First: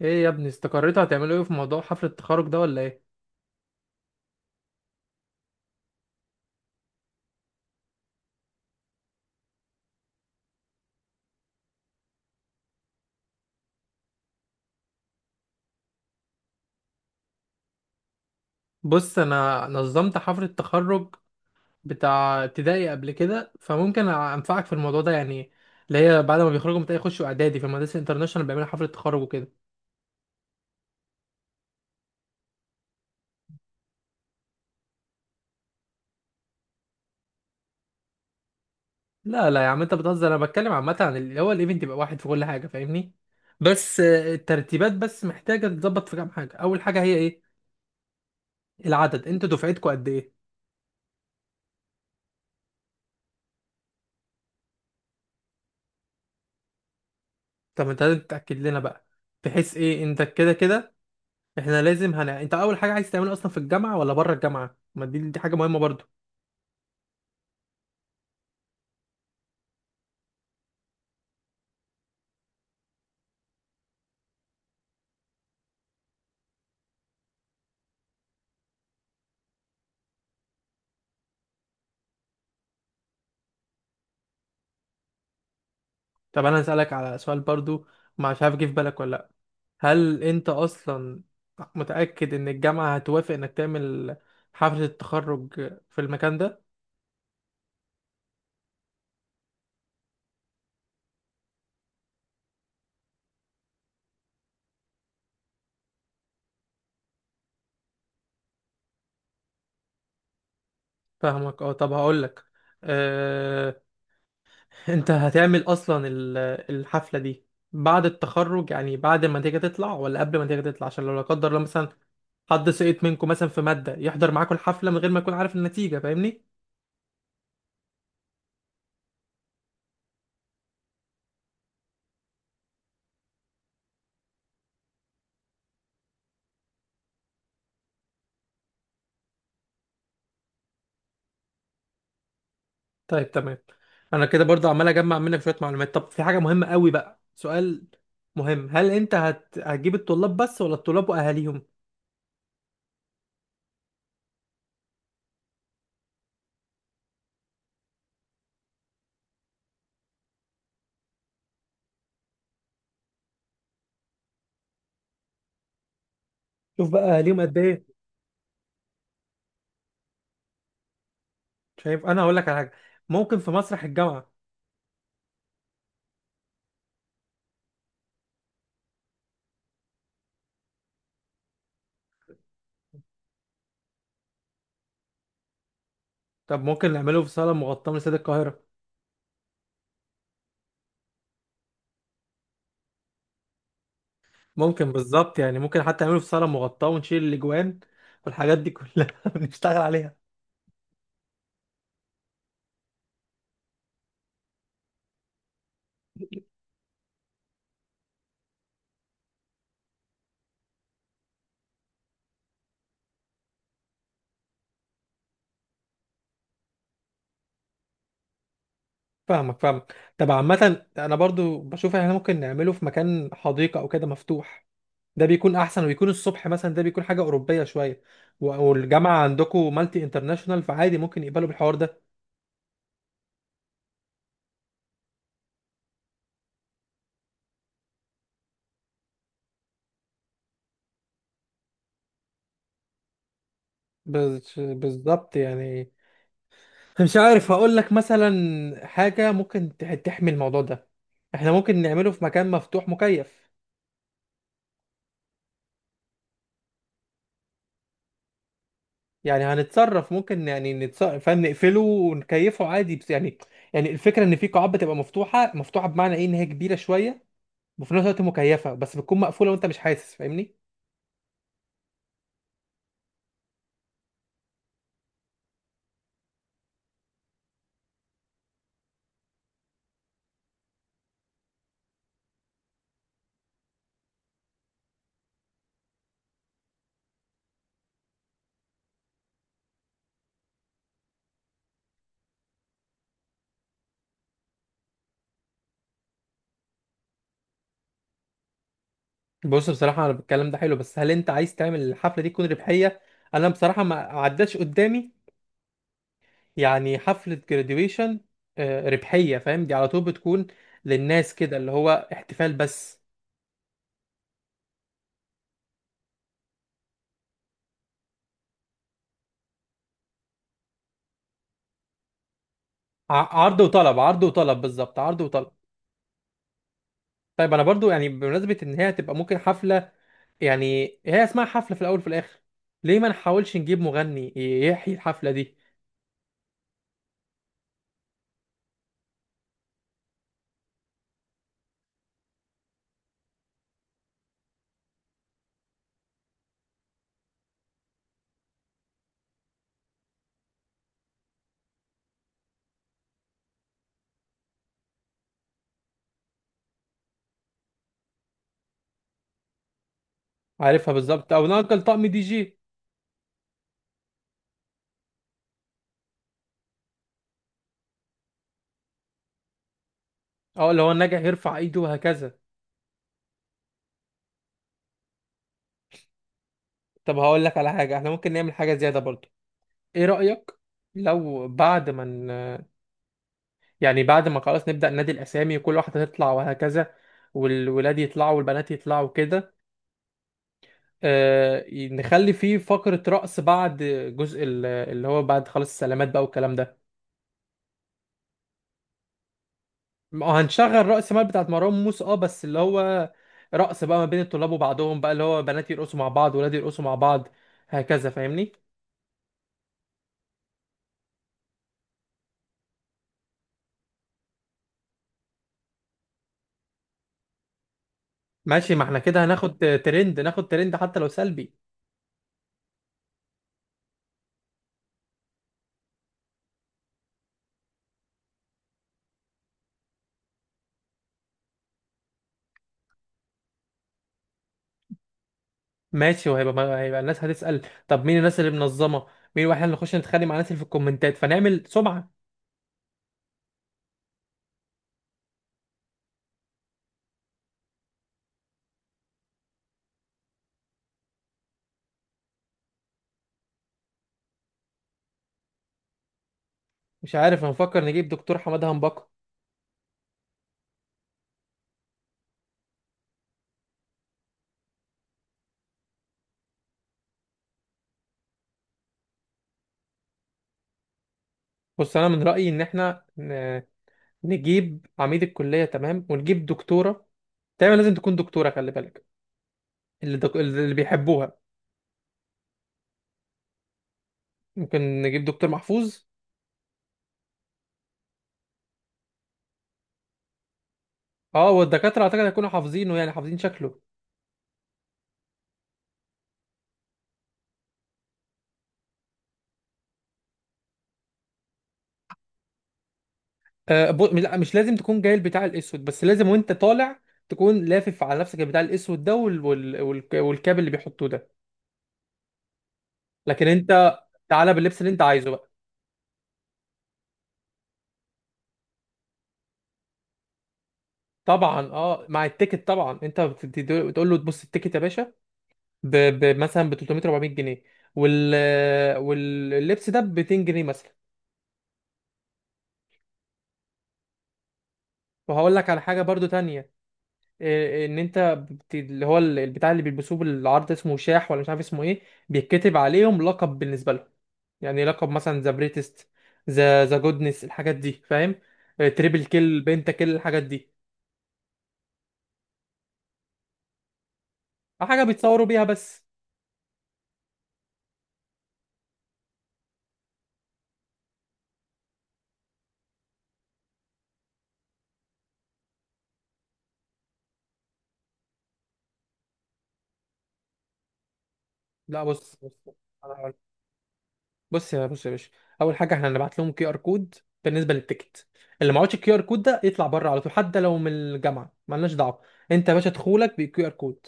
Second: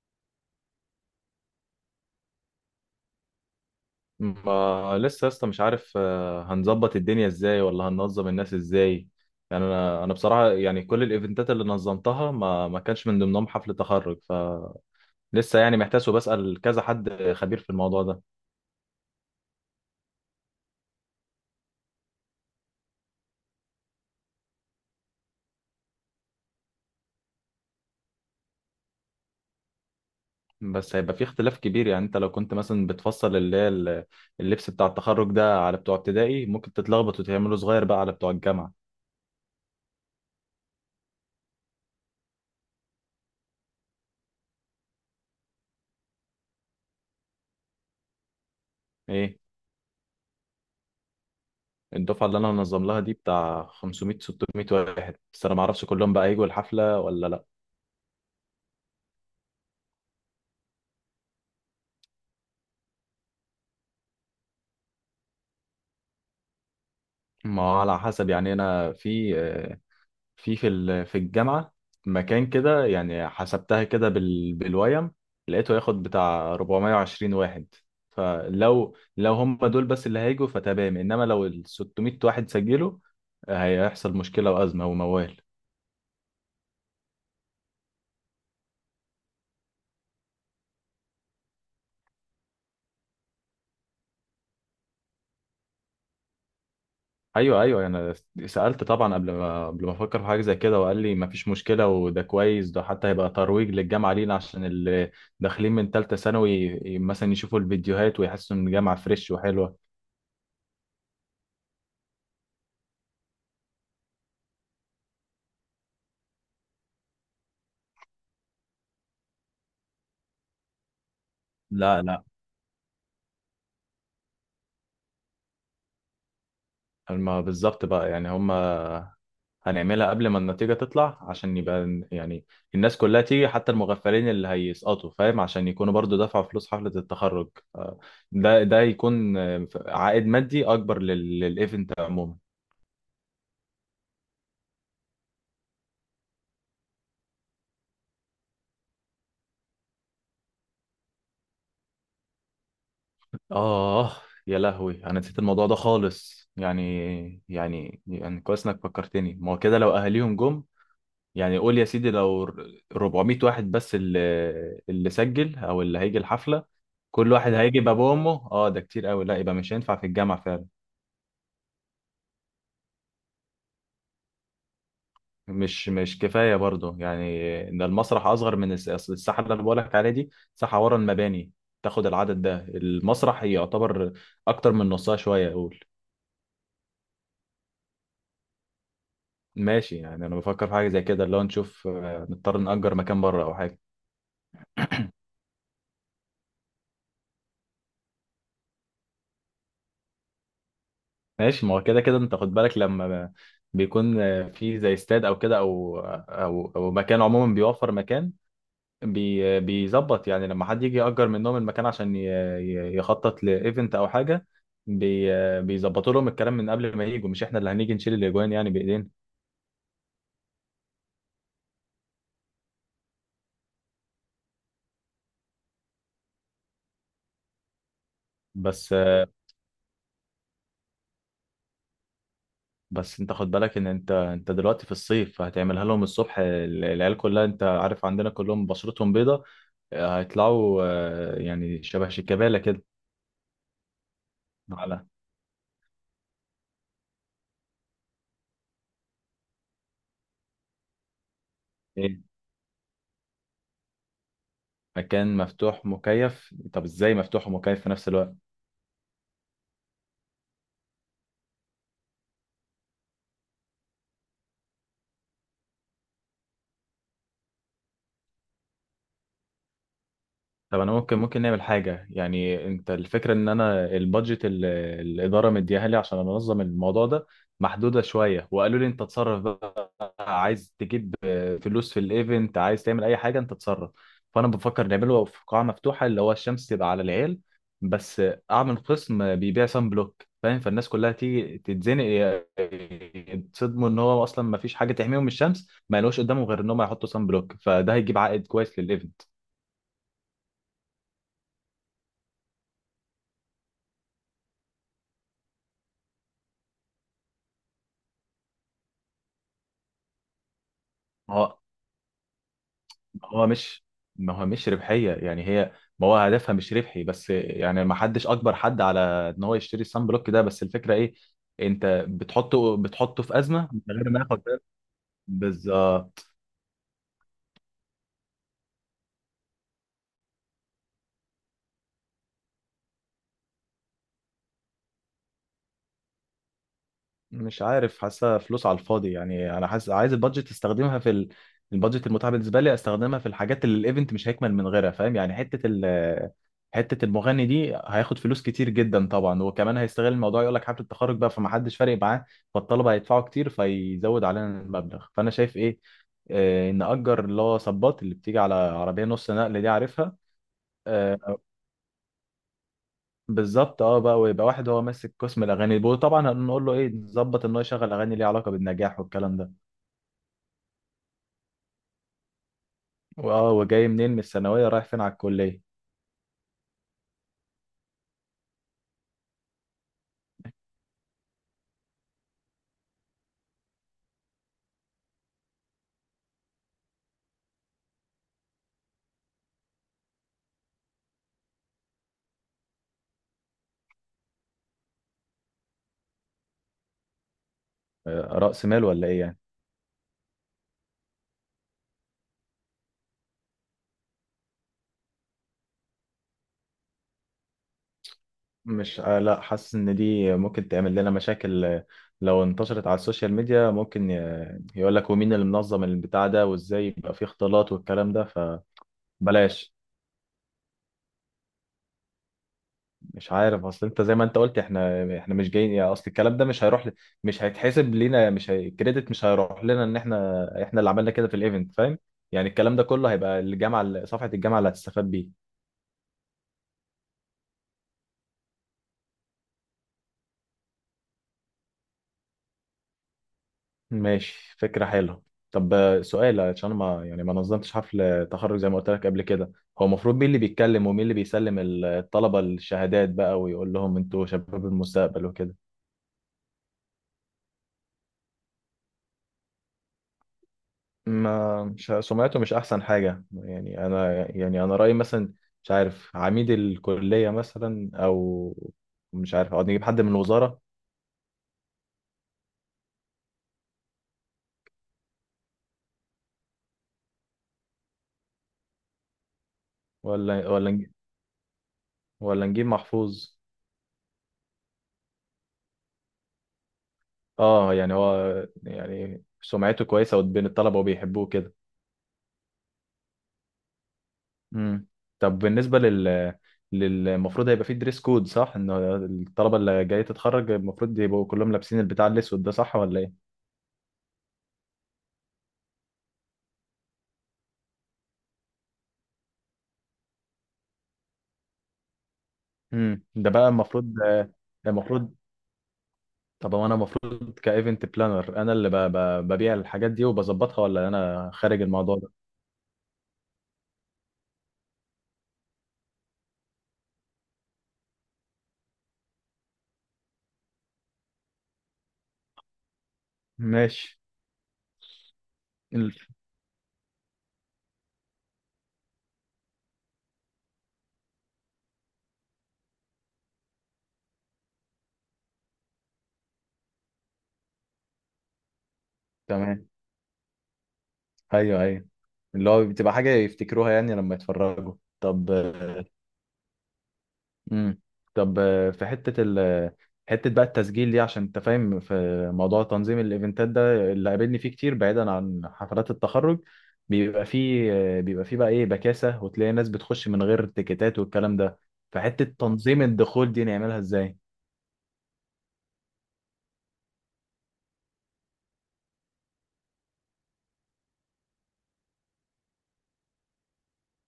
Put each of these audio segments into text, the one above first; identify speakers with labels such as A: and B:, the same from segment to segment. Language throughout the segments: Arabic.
A: ايه يا ابني استقريتوا هتعملوا ايه في موضوع حفلة التخرج ده ولا ايه؟
B: ما لسه لسه مش عارف. هنظبط الدنيا ازاي ولا هننظم الناس ازاي؟ يعني انا بصراحه، يعني كل الايفنتات اللي نظمتها ما كانش من ضمنهم حفل تخرج، فلسه يعني محتاس وبسال كذا حد خبير في الموضوع ده.
A: بص، انا نظمت حفلة التخرج بتاع ابتدائي قبل كده، فممكن انفعك في الموضوع ده يعني. اللي هي بعد ما بيخرجوا من ابتدائي يخشوا اعدادي في المدارس الانترناشونال بيعملوا حفلة تخرج وكده.
B: بس هيبقى في اختلاف كبير، يعني انت لو كنت مثلا بتفصل اللبس بتاع التخرج ده على بتوع ابتدائي ممكن تتلخبط وتعمله صغير بقى على بتوع الجامعه.
A: لا يا عم، انت بتهزر، انا بتكلم عامة عن اللي هو الايفنت، يبقى واحد في كل حاجة، فاهمني؟ بس الترتيبات بس محتاجة تتظبط في كام حاجة. اول حاجة هي ايه؟ العدد،
B: ايه
A: انتوا دفعتكوا قد ايه؟
B: الدفعه اللي انا هنظم لها دي بتاع 500 600 واحد، بس انا ما اعرفش كلهم بقى هيجوا الحفله ولا لا.
A: طب انت لازم تتأكد لنا بقى، بحيث ايه، انت كده كده احنا لازم هن... انت اول حاجه عايز تعمله اصلا في الجامعه ولا بره الجامعه؟ ما دي حاجه مهمه برضو.
B: ما هو على حسب، يعني انا في الجامعه مكان كده، يعني حسبتها كده بالويم لقيته ياخد بتاع 420 واحد، فلو هم دول بس اللي هيجوا فتمام، انما لو ال 600 واحد سجلوا هيحصل مشكله وازمه وموال.
A: طب انا هسالك على سؤال برضو، مش عارف جه في بالك ولا لا. هل انت اصلا متاكد ان الجامعه هتوافق انك تعمل حفله التخرج في المكان ده؟
B: ايوه ايوه، انا سالت طبعا قبل ما افكر في حاجه زي كده، وقال لي مفيش مشكله، وده كويس، ده حتى هيبقى ترويج للجامعه لينا، عشان اللي داخلين من ثالثه ثانوي مثلا يشوفوا الفيديوهات ويحسوا ان الجامعه فريش وحلوه.
A: فاهمك، اه. طب هقول لك، اه... انت هتعمل اصلا الحفله دي بعد التخرج، يعني بعد ما النتيجه تطلع، ولا قبل ما النتيجه تطلع؟ عشان لو لا قدر الله مثلا
B: لا لا.
A: حد سقط منكم مثلا في ماده يحضر معاكم الحفله من غير ما يكون عارف النتيجه، فاهمني؟
B: ما بالظبط بقى، يعني هم هنعملها قبل ما النتيجه تطلع عشان يبقى يعني الناس كلها تيجي حتى المغفلين اللي هيسقطوا، فاهم، عشان يكونوا برضو دفعوا فلوس حفله التخرج. آه، ده يكون عائد مادي اكبر للايفنت عموما.
A: طيب تمام، انا كده برضه عمال اجمع منك شويه معلومات. طب في حاجه مهمه قوي بقى، سؤال مهم. هل انت هتجيب الطلاب بس ولا الطلاب واهاليهم؟
B: آه، يا لهوي أنا نسيت الموضوع ده خالص، يعني يعني كويس إنك فكرتني، ما هو كده لو أهاليهم جم يعني، قول يا سيدي لو 400 واحد بس اللي سجل أو اللي هيجي الحفلة.
A: شوف بقى،
B: كل
A: اهاليهم
B: واحد
A: قد
B: هيجي
A: ايه؟
B: بأبوه وأمه، آه ده كتير أوي، لا، يبقى مش هينفع في الجامع فعلا.
A: شايف، انا هقول لك على حاجه، ممكن في مسرح الجامعه.
B: مش كفاية برضه، يعني إن المسرح أصغر من أصل الساحة اللي أنا بقولك عليها دي ساحة ورا المباني تاخد العدد ده، المسرح يعتبر أكتر من نصها شوية أقول.
A: طب ممكن نعمله في صاله مغطاه من استاد القاهره.
B: ماشي، يعني انا بفكر في حاجه زي كده، اللي هو نشوف نضطر نأجر مكان بره او حاجه.
A: ممكن بالظبط يعني، ممكن حتى نعمله في صاله مغطاه ونشيل الاجوان والحاجات دي كلها. بنشتغل عليها.
B: ماشي، ما هو كده كده انت خد بالك لما بيكون في زي استاد او كده او مكان عموما بيوفر مكان، بيظبط، يعني لما حد يجي يأجر منهم المكان عشان يخطط لايفنت او حاجه، بي آه، بيظبطوا لهم الكلام من قبل ما يجوا، مش احنا اللي هنيجي نشيل الاجوان يعني بايدينا.
A: فاهمك. طب عامه انا برضو بشوف احنا ممكن نعمله في مكان حديقه او كده مفتوح، ده بيكون احسن، ويكون الصبح مثلا، ده بيكون حاجه اوروبيه شويه.
B: بس
A: والجامعه عندكم مالتي انترناشونال، فعادي ممكن يقبلوا بالحوار ده.
B: بس انت خد بالك ان انت دلوقتي في الصيف هتعملها لهم الصبح، العيال كلها انت عارف عندنا كلهم بشرتهم بيضة، هيطلعوا يعني شبه شيكابالا كده. على
A: بالظبط يعني. مش عارف، هقول لك مثلا حاجه ممكن تحمي الموضوع ده، احنا ممكن نعمله
B: ايه؟
A: في مكان مفتوح مكيف.
B: مكان مفتوح مكيف؟ طب ازاي مفتوح ومكيف في نفس الوقت؟
A: يعني هنتصرف، ممكن يعني نتصرف، فاهم؟ نقفله ونكيفه عادي، بس يعني، يعني الفكره ان في قاعات بتبقى مفتوحه. مفتوحه بمعنى ايه؟ ان هي كبيره شويه وفي نفس الوقت مكيفه، بس بتكون مقفوله وانت مش حاسس، فاهمني؟
B: طب انا ممكن نعمل حاجة، يعني انت الفكرة ان انا البادجت الإدارة مديها لي عشان انظم الموضوع ده محدودة شوية، وقالوا لي انت تصرف، عايز تجيب فلوس في الايفنت، عايز تعمل اي حاجه انت تتصرف. فانا بفكر نعمله في قاعه مفتوحه اللي هو الشمس تبقى على العيال، بس اعمل قسم بيبيع سان بلوك، فاهم، فالناس كلها تيجي تتزنق، يتصدموا ان هو اصلا ما فيش حاجه تحميهم من الشمس، ما يلاقوش قدامهم غير ان هم يحطوا سان بلوك، فده هيجيب عائد كويس للايفنت.
A: بص بصراحة أنا الكلام ده حلو، بس هل أنت عايز تعمل الحفلة دي تكون ربحية؟ أنا بصراحة ما عداش قدامي يعني حفلة graduation ربحية، فاهم؟ دي على طول بتكون للناس كده اللي هو احتفال بس.
B: هو مش، ما هو مش ربحية يعني هي، ما هو هدفها مش ربحي، بس يعني ما حدش اجبر حد على ان هو يشتري الصن بلوك ده، بس الفكرة ايه، انت بتحطه في
A: عرض
B: ازمة من
A: وطلب،
B: غير ما
A: عرض
B: ياخد
A: وطلب،
B: بالك.
A: بالظبط، عرض وطلب.
B: بالظبط.
A: طيب أنا برضو يعني، بمناسبة إن هي هتبقى ممكن حفلة، يعني هي اسمها حفلة في الأول وفي الآخر، ليه ما نحاولش نجيب مغني يحيي الحفلة دي؟
B: مش عارف حاسه فلوس على الفاضي، يعني انا حاسس عايز البادجت استخدمها في ال... البادجت المتاحه بالنسبه لي استخدمها في الحاجات اللي الايفنت مش هيكمل من غيرها، فاهم، يعني حته ال... حته المغني دي هياخد فلوس كتير جدا طبعا، وكمان هيستغل الموضوع يقول لك حفله التخرج بقى، فمحدش فارق معاه، فالطلبه هيدفعوا كتير فيزود علينا المبلغ. فانا شايف ايه، نأجر اللي هو صباط اللي بتيجي على عربية نص نقل دي، عارفها.
A: عارفها بالظبط،
B: آه،
A: أو نأجل طقم دي جي.
B: بالظبط اه بقى، ويبقى واحد هو ماسك قسم الاغاني، وطبعا هنقول له ايه، نظبط ان هو يشغل اغاني ليها علاقه بالنجاح والكلام ده،
A: أو اللي هو الناجح يرفع إيده وهكذا.
B: واه، وجاي منين من الثانويه رايح فين على الكليه.
A: طب هقول لك على حاجة، احنا ممكن نعمل حاجة زيادة برضو، ايه رأيك؟ لو بعد ما يعني بعد ما خلاص نبدأ نادي الأسامي وكل واحدة تطلع وهكذا، والولاد يطلعوا والبنات يطلعوا كده، آه نخلي فيه فقرة رقص بعد جزء اللي هو بعد خلاص السلامات بقى والكلام ده.
B: راس مال ولا ايه يعني؟
A: ما هنشغل رأس مال بتاعت مروان موسى اه، بس اللي هو رقص بقى ما بين الطلاب وبعضهم بقى، اللي هو بنات يرقصوا مع بعض، ولاد يرقصوا مع بعض، هكذا فاهمني؟
B: مش آه لا حاسس ان دي ممكن تعمل لنا مشاكل، لو انتشرت على السوشيال ميديا ممكن يقول لك ومين اللي منظم البتاع ده، وازاي يبقى فيه اختلاط والكلام ده،
A: ماشي، ما احنا كده هناخد
B: فبلاش.
A: ترند، ناخد ترند حتى لو سلبي.
B: مش عارف، اصل انت زي ما انت قلت احنا، مش جايين، يعني اصل الكلام ده مش هيروح ل... مش هيتحسب لينا، مش هي... الكريدت مش هيروح لنا ان احنا اللي عملنا كده في الايفنت، فاهم، يعني الكلام ده كله هيبقى الجامعه، صفحه الجامعه اللي هتستفاد بيه.
A: ماشي، وهيبقى ما- هيبقى الناس هتسأل طب مين الناس اللي منظمة؟ مين؟ واحنا اللي نخش نتخانق مع الناس اللي في الكومنتات فنعمل سمعة.
B: ماشي، فكره حلوه. طب سؤال، عشان ما يعني ما نظمتش حفل تخرج زي ما قلت لك قبل كده، هو المفروض مين اللي بيتكلم ومين اللي بيسلم الطلبه الشهادات بقى ويقول لهم انتوا شباب المستقبل وكده؟
A: مش عارف، هنفكر نجيب دكتور حماده هنبكة.
B: ما مش سمعته مش احسن حاجه، يعني انا رايي مثلا، مش عارف، عميد الكليه مثلا، او مش عارف، او نجيب حد من الوزاره.
A: بص انا من رأيي ان احنا نجيب عميد الكلية، تمام، ونجيب دكتورة، دايما لازم تكون دكتورة، خلي بالك.
B: ولا ولا
A: اللي
B: نجيب
A: بيحبوها.
B: ولا نجيب محفوظ.
A: ممكن نجيب دكتور محفوظ.
B: اه، يعني هو يعني سمعته كويسه بين الطلبه وبيحبوه
A: اه
B: كده.
A: والدكاترة اعتقد هيكونوا حافظينه، يعني حافظين شكله.
B: امم. طب بالنسبه للمفروض هيبقى فيه دريس كود صح، ان الطلبه اللي جايه تتخرج المفروض يبقوا كلهم لابسين البتاع الاسود ده صح ولا ايه؟
A: لا، مش لازم تكون جاي البتاع الاسود، بس لازم وانت طالع تكون لافف على نفسك البتاع الاسود ده والكاب اللي بيحطوه ده.
B: ده
A: لكن
B: بقى
A: انت
B: المفروض.
A: تعالى باللبس اللي انت
B: المفروض.
A: عايزه بقى.
B: طب هو انا المفروض كايفنت بلانر انا اللي ببيع الحاجات دي وبظبطها ولا انا خارج
A: طبعا
B: الموضوع
A: اه،
B: ده؟
A: مع التيكت طبعا انت بتقول له تبص التيكت يا باشا مثلا ب 300 400 جنيه، وال... واللبس ده ب 200 جنيه مثلا.
B: ماشي.
A: وهقول لك على
B: ال-
A: حاجه برضو تانية، ان انت اللي هو البتاع اللي بيلبسوه بالعرض اسمه شاح ولا مش عارف اسمه ايه، بيتكتب عليهم لقب بالنسبه لهم، يعني لقب مثلا ذا بريتست، ذا جودنس، الحاجات دي فاهم، تريبل كيل،
B: تمام.
A: بنتا كيل، الحاجات دي،
B: ايوه ايوه، اللي هو بتبقى حاجه يفتكروها يعني لما يتفرجوا.
A: حاجه
B: طب.
A: بيتصوروا بيها بس.
B: امم. طب في حته بقى التسجيل دي عشان انت فاهم في موضوع تنظيم الايفنتات ده اللي قابلني فيه كتير بعيدا عن حفلات التخرج، بيبقى فيه بيبقى فيه بقى ايه، بكاسه، وتلاقي ناس بتخش من غير تيكيتات والكلام ده،
A: لا
B: فحته
A: بص، بص
B: تنظيم الدخول دي نعملها ازاي؟
A: بص يا بص يا باشا، اول حاجه احنا هنبعت لهم كيو ار كود بالنسبه للتيكت، اللي معهوش الكيو ار كود ده يطلع بره على طول حتى لو من الجامعه مالناش دعوه، انت يا باشا دخولك بالكيو ار كود،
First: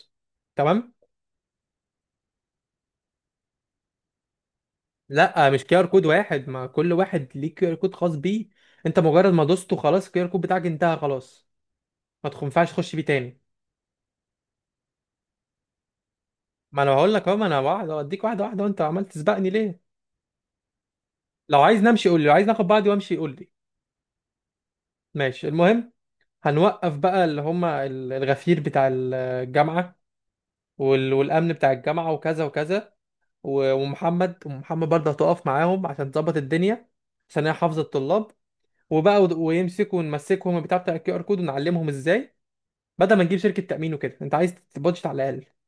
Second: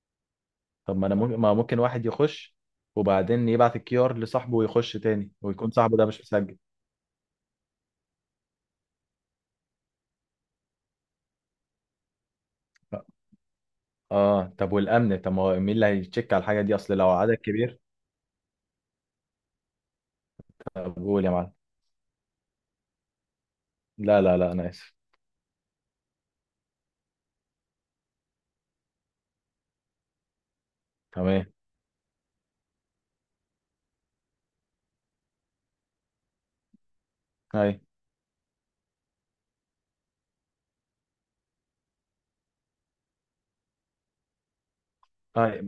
A: تمام؟
B: طب ما انا ممكن ما ممكن واحد يخش، وبعدين يبعت الكيو ار لصاحبه ويخش تاني،
A: لا، مش
B: ويكون
A: كيو ار
B: صاحبه
A: كود
B: ده مش
A: واحد،
B: مسجل.
A: ما كل واحد ليه كيو ار كود خاص بيه، انت مجرد ما دوسته خلاص الكيو ار كود بتاعك انتهى خلاص، ما ينفعش تخش بيه تاني.
B: اه، طب والامن؟ طب ما هو مين اللي هيتشيك على الحاجه دي،
A: ما انا
B: اصل لو
A: بقول لك
B: عدد
A: اهو، ما انا
B: كبير؟
A: واحد اوديك واحده واحده وانت عمال تسبقني ليه؟
B: طب قول يا معلم.
A: لو عايز نمشي قول لي، لو عايز ناخد بعضي وامشي قول لي.
B: لا لا لا، انا اسف.
A: ماشي، المهم هنوقف بقى اللي هم الغفير بتاع الجامعه
B: تمام.
A: والامن بتاع الجامعه وكذا وكذا ومحمد برضه هتقف معاهم عشان تظبط الدنيا، عشان هي
B: أيوة.
A: حافظه الطلاب. ويمسكوا، ونمسكهم البتاع بتاع الكيو ار كود ونعلمهم ازاي، بدل ما نجيب شركه تامين وكده، انت عايز بادجت على الاقل.
B: ايوه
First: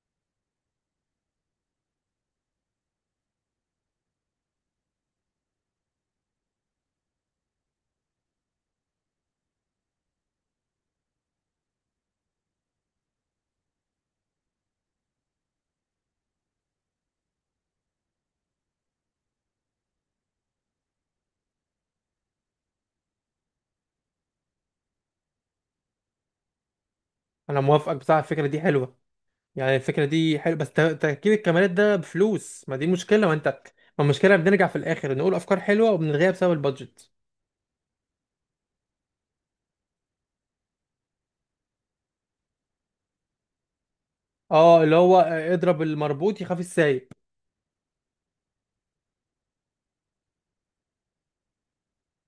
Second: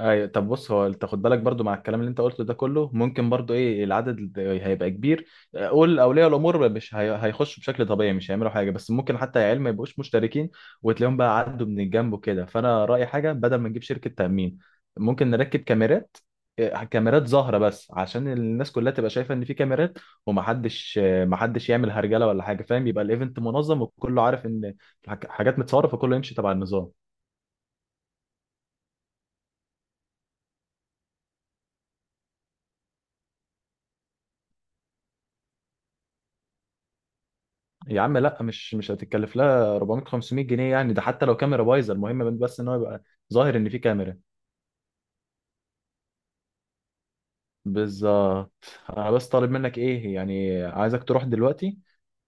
B: ايوه. طب بص، هو انت خد بالك برضو مع الكلام اللي انت قلته ده كله، ممكن برضو ايه العدد هيبقى كبير، قول اولياء الامور، مش هي- هيخشوا بشكل طبيعي مش هيعملوا حاجه، بس ممكن حتى العيال ما يبقوش مشتركين وتلاقيهم بقى عدوا من الجنب وكده، فانا رايي حاجه بدل ما نجيب شركه تامين ممكن نركب كاميرات. إيه، كاميرات ظاهره بس عشان الناس كلها تبقى شايفه ان في كاميرات، ومحدش محدش يعمل هرجله ولا حاجه، فاهم، يبقى الايفنت منظم وكله عارف ان الحاجات متصوره فكله يمشي تبع النظام.
A: انا موافقك بصراحه، الفكره دي حلوه، يعني الفكره دي حلوه، بس تركيب الكاميرات ده بفلوس، ما دي مشكله، ما انت، ما المشكله بنرجع في الاخر نقول افكار حلوه وبنلغيها بسبب البادجت.
B: يا عم لا، مش هتتكلف لها 400 500 جنيه يعني، ده حتى لو كاميرا بايظه، المهم بس ان هو يبقى ظاهر ان في كاميرا.
A: اه اللي هو اضرب المربوط يخاف السايق.
B: بالظبط. انا بس طالب منك ايه، يعني عايزك تروح دلوقتي،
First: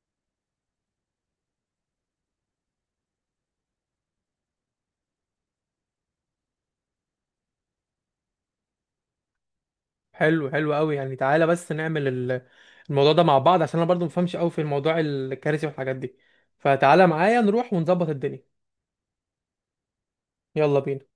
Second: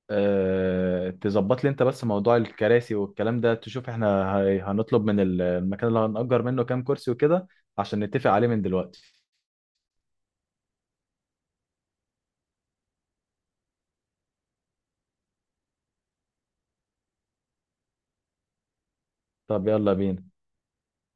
B: أه... تظبط لي انت بس موضوع الكراسي والكلام ده، تشوف احنا هنطلب من المكان اللي هنأجر منه كام كرسي وكده عشان نتفق عليه من دلوقتي.
A: حلو، حلو قوي، يعني تعالى بس نعمل الموضوع ده مع بعض عشان انا برضو مفهمش قوي في الموضوع الكارثي والحاجات دي، فتعالى معايا نروح ونظبط الدنيا.
B: طب يلا بينا.
A: يلا بينا.